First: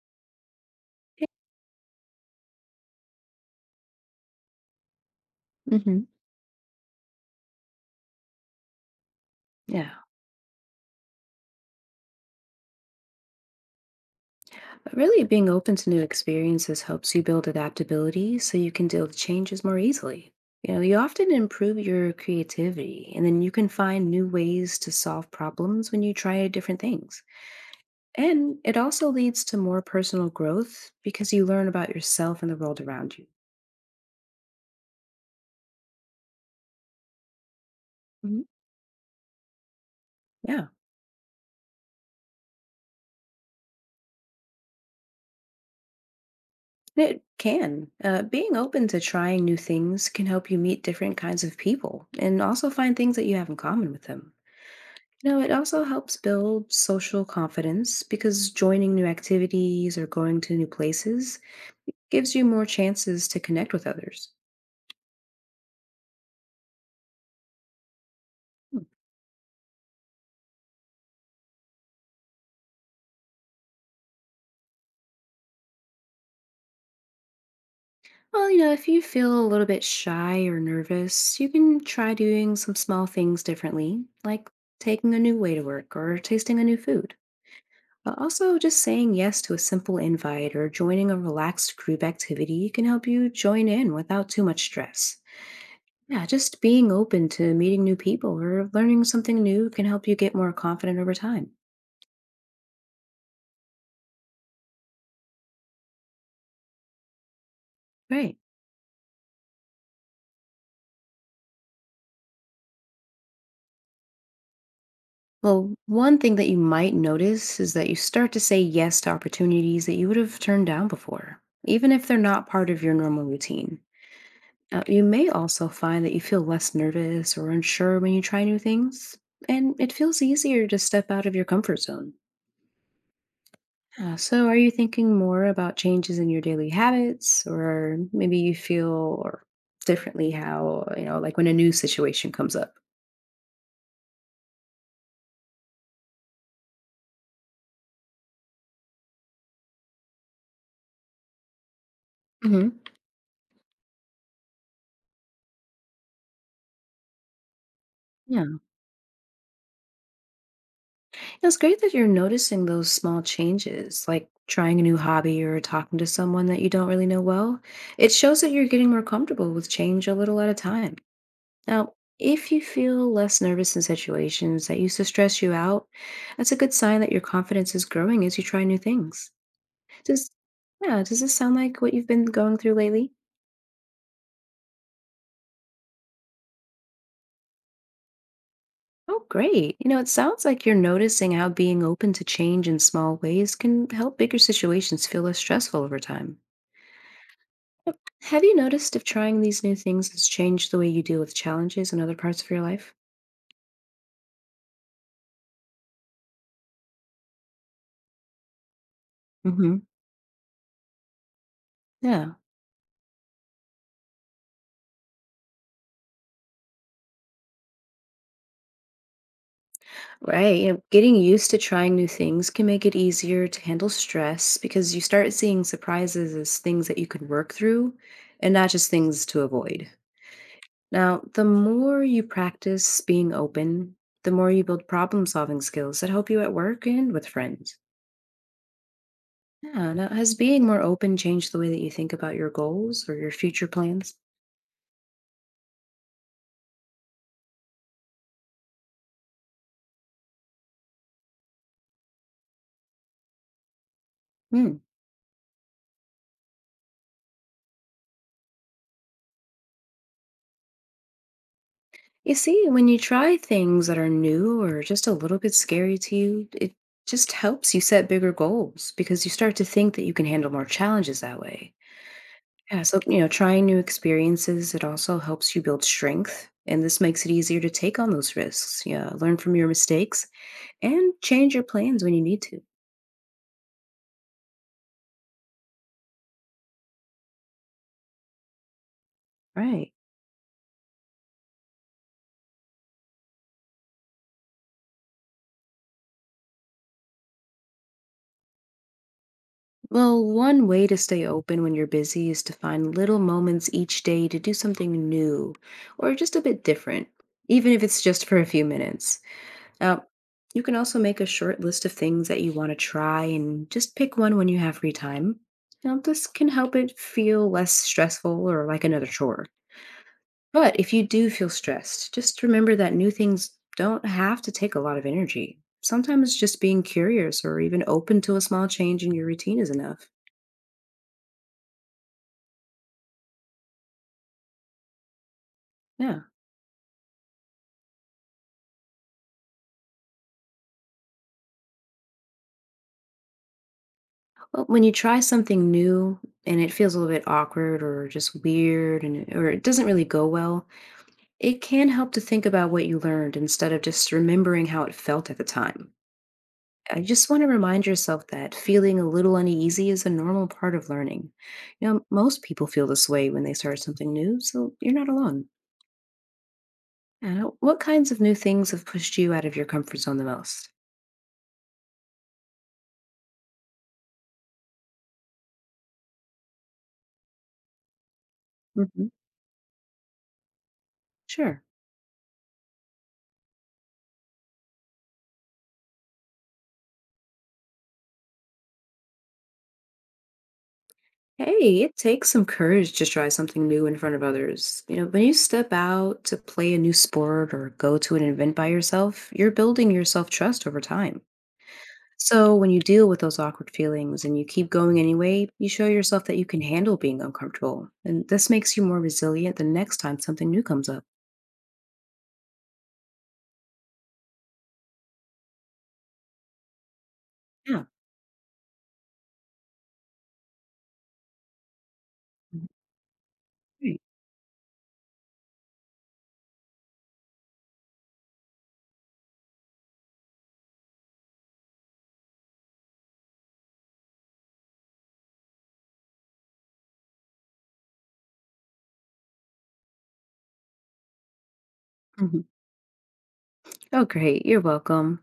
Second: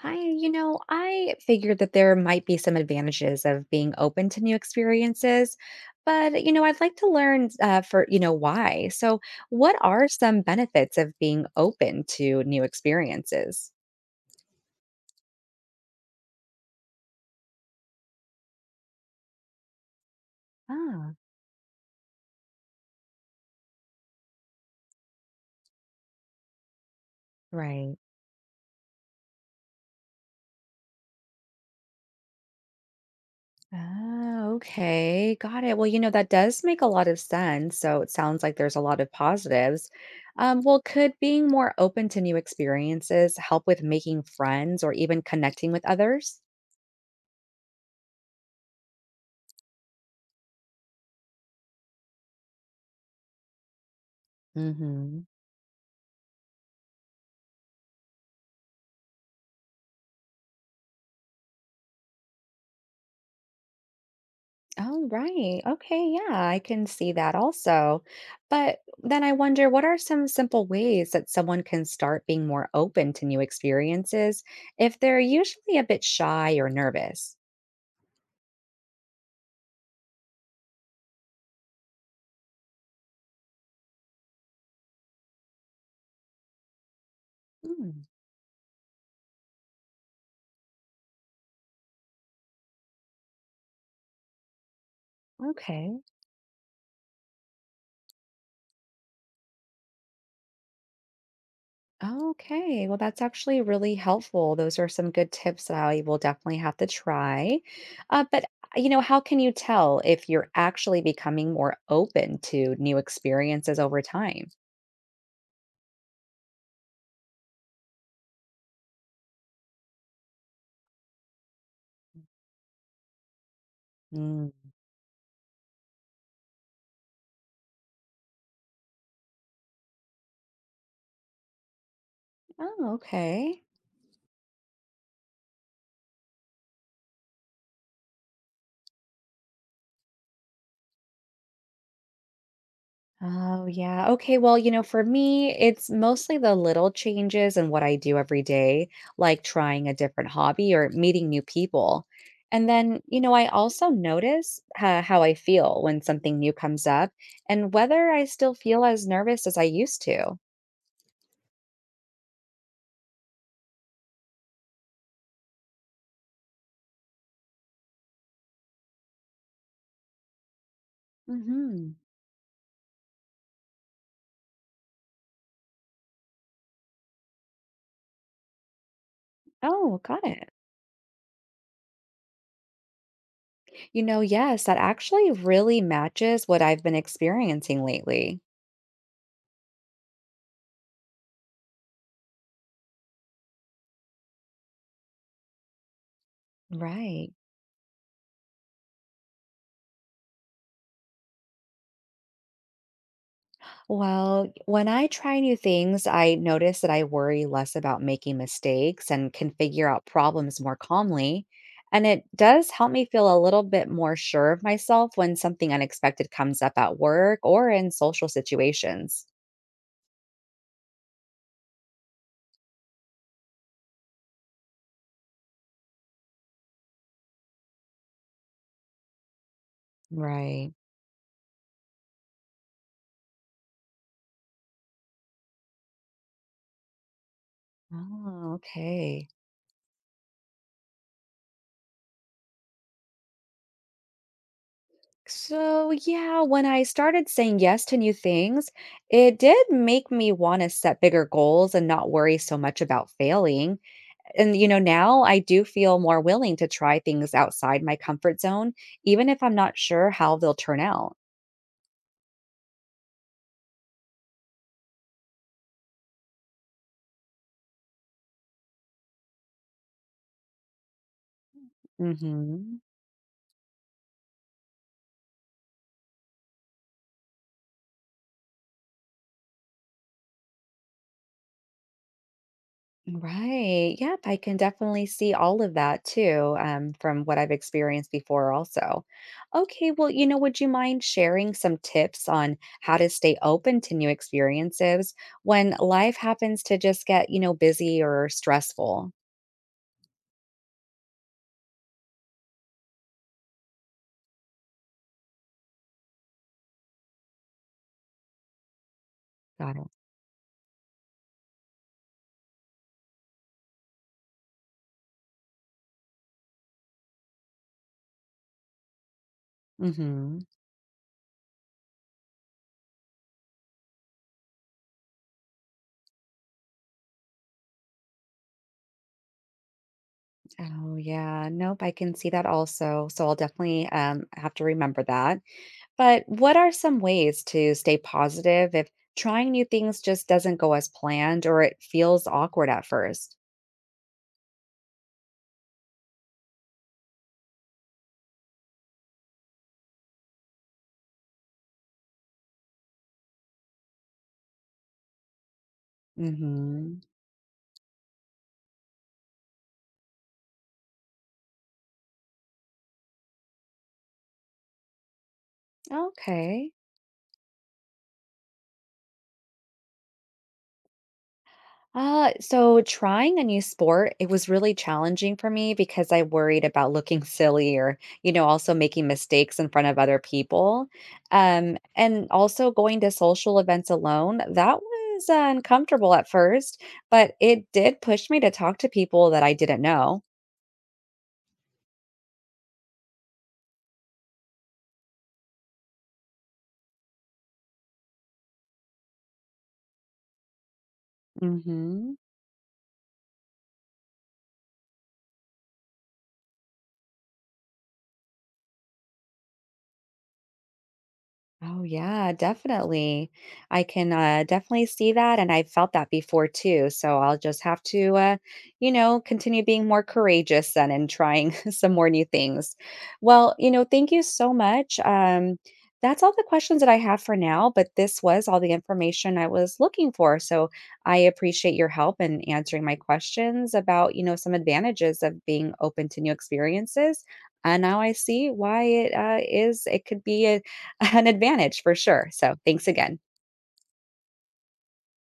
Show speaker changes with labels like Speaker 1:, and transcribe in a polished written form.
Speaker 1: Hi, I figured that there might be some advantages of being open to new experiences,
Speaker 2: Hmm.
Speaker 1: but I'd like to learn for you know why. So, what
Speaker 2: Yeah.
Speaker 1: are some benefits of being open to new experiences?
Speaker 2: Really, being open to new experiences helps you build adaptability so you can deal with changes more easily. You know, you
Speaker 1: Ah,
Speaker 2: often improve your creativity and then you can find new ways to solve problems when you try different things.
Speaker 1: right.
Speaker 2: And it also leads to more personal growth because you learn about yourself and the world around you.
Speaker 1: Oh, okay, got it. Well, that does make a lot of sense. So it sounds
Speaker 2: Mhm.
Speaker 1: like there's a lot of positives. Um,
Speaker 2: Yeah,
Speaker 1: well, could being more open to new experiences help with making friends or even connecting with others?
Speaker 2: it can. Being open to trying new things can help you meet different kinds of people and also find things that you have in common with them.
Speaker 1: Mm-hmm.
Speaker 2: No, it also helps build social confidence because joining new activities or going to new places gives you more chances to connect with others.
Speaker 1: Oh, right. Okay. Yeah, I can see that also. But then I wonder what are some simple ways that someone can start being more open to new experiences if they're usually a bit shy or nervous?
Speaker 2: Well, you know, if you feel a little bit shy or nervous, you can try doing some small things differently, like taking a new way to work or tasting a new food.
Speaker 1: Mm,
Speaker 2: But also, just saying yes to a simple invite or joining a relaxed group activity can help you join in without too much stress.
Speaker 1: okay.
Speaker 2: Yeah, just being open to meeting new people or learning something new can help you get more confident over time.
Speaker 1: Okay. Well, that's actually really helpful. Those are some good tips that I will definitely have to try. Uh,
Speaker 2: Right.
Speaker 1: but, uh, you know, how can you tell if you're actually becoming more open to new experiences over time?
Speaker 2: Well, one thing that you might notice is that you start to say yes to opportunities that you would have turned down before, even if they're not part of your normal routine.
Speaker 1: Mm.
Speaker 2: You may also find that you feel less nervous or unsure when you try new things, and it feels easier to step out of your comfort zone.
Speaker 1: Oh, okay.
Speaker 2: So, are you thinking more about changes in your daily habits, or maybe you feel or differently how like when a new situation comes up?
Speaker 1: Oh, yeah. Okay. Well, for me, it's mostly the little changes in what I do every day, like trying a different hobby or meeting new people. And
Speaker 2: Hmm.
Speaker 1: then, I also notice how I feel when something new comes up and whether I still
Speaker 2: Yeah,
Speaker 1: feel as nervous as I used to.
Speaker 2: it's great that you're noticing those small changes, like trying a new hobby or talking to someone that you don't really know well. It shows that you're getting more comfortable with change a little at a time. Now,
Speaker 1: Hmm.
Speaker 2: if you feel less nervous in situations that used to stress you out, that's a good sign that your confidence is growing as you try new things.
Speaker 1: Oh, got
Speaker 2: Does
Speaker 1: it.
Speaker 2: yeah, does this sound like what you've been going through lately?
Speaker 1: Yes, that actually really matches what I've been experiencing lately.
Speaker 2: Oh, great. You know, it sounds like you're noticing how being open to change in small ways can help bigger situations feel less stressful over time.
Speaker 1: Right.
Speaker 2: Have you noticed if trying these new things has changed the way you deal with challenges in other parts of your life?
Speaker 1: Well, when I try new things, I notice that I worry less about making mistakes and can
Speaker 2: Hmm.
Speaker 1: figure out problems more calmly. And it
Speaker 2: Yeah,
Speaker 1: does help me feel a little bit more sure of myself when something unexpected comes up at work or in social situations.
Speaker 2: right. You know, getting used to trying new things can make it easier to handle stress because you start seeing surprises as things that you can work through and not just things to avoid.
Speaker 1: Right.
Speaker 2: Now, the more you practice being open, the more you build problem solving skills that help you at work and with friends.
Speaker 1: Oh, okay.
Speaker 2: Yeah, now, has being more open changed the way that you think about your goals or your future plans?
Speaker 1: So, yeah, when I started saying yes to new things, it did make me want to set bigger goals and not worry so much about failing. And,
Speaker 2: Hmm.
Speaker 1: now I do feel more willing to try things outside my comfort zone, even if I'm not sure how they'll turn out.
Speaker 2: You see, when you try things that are new or just a little bit scary to you, it just helps you set bigger goals because you start to think that you can handle more challenges that way.
Speaker 1: Hmm.
Speaker 2: Yeah, so, you know, trying new experiences, it also helps you build strength. And this makes it easier to take on those risks. Yeah, learn from your mistakes and change your plans when you need to.
Speaker 1: Right. Yep. I can definitely see all of that too, from what I've experienced before, also. Okay.
Speaker 2: Right.
Speaker 1: Well, would you mind sharing some tips on how to stay open to new experiences when life happens to just get busy or stressful?
Speaker 2: Well, one way to stay open when you're busy is to find little moments each day to do something new or just a bit different, even if it's just for a few minutes.
Speaker 1: Got it.
Speaker 2: Now, you can also make a short list of things that you want to try and just pick one when you have free time. Now, this can help it feel less stressful or like another chore.
Speaker 1: Mm hmm
Speaker 2: But if you do feel stressed, just remember that new things don't have to take a lot of energy. Sometimes just being curious or even open to a small change in your routine is enough.
Speaker 1: Oh yeah, nope, I can see that also. So I'll definitely have to remember that.
Speaker 2: Yeah.
Speaker 1: But what are some ways to stay positive if trying new things just doesn't go as planned or it feels awkward at 1st?
Speaker 2: Well, when you try something new and it feels a little bit awkward or just weird and or it doesn't really go well, it can help to think about what you learned instead of just remembering how it felt at the time.
Speaker 1: Mm-hmm.
Speaker 2: I just want to remind yourself that feeling a little uneasy is a normal part of learning. You know, most people feel this way when they start something new, so you're not alone.
Speaker 1: Okay.
Speaker 2: What kinds of new things have pushed you out of your comfort zone the most?
Speaker 1: So trying a new sport, it was really challenging for me because I worried about looking silly or also making
Speaker 2: Hmm.
Speaker 1: mistakes in front of other people.
Speaker 2: Sure.
Speaker 1: And also going to social events alone, that was uncomfortable at first, but it did push me to talk to people that I didn't know.
Speaker 2: Hey, it takes some courage to try something new in front of others. You know, when you step out to play a new sport or go to an event by yourself, you're building your self trust over time.
Speaker 1: Hmm.
Speaker 2: So, when you deal with those awkward feelings and you keep going anyway, you show yourself that you can handle being uncomfortable. And this makes you more resilient the next time something new comes up.
Speaker 1: Oh, yeah, definitely. I can definitely see that. And I felt that before too. So I'll just have
Speaker 2: Yeah.
Speaker 1: to continue being more courageous then and trying some more new
Speaker 2: Mhm.
Speaker 1: things. Well,
Speaker 2: Great.
Speaker 1: thank you so much. That's all the questions that I have for now, but this was all the information I was looking for. So I appreciate your help in answering my questions about, some advantages of being open to new experiences. And now I see why it could be a an advantage for sure.
Speaker 2: Mhm.
Speaker 1: So thanks again.
Speaker 2: Oh, great. You're welcome.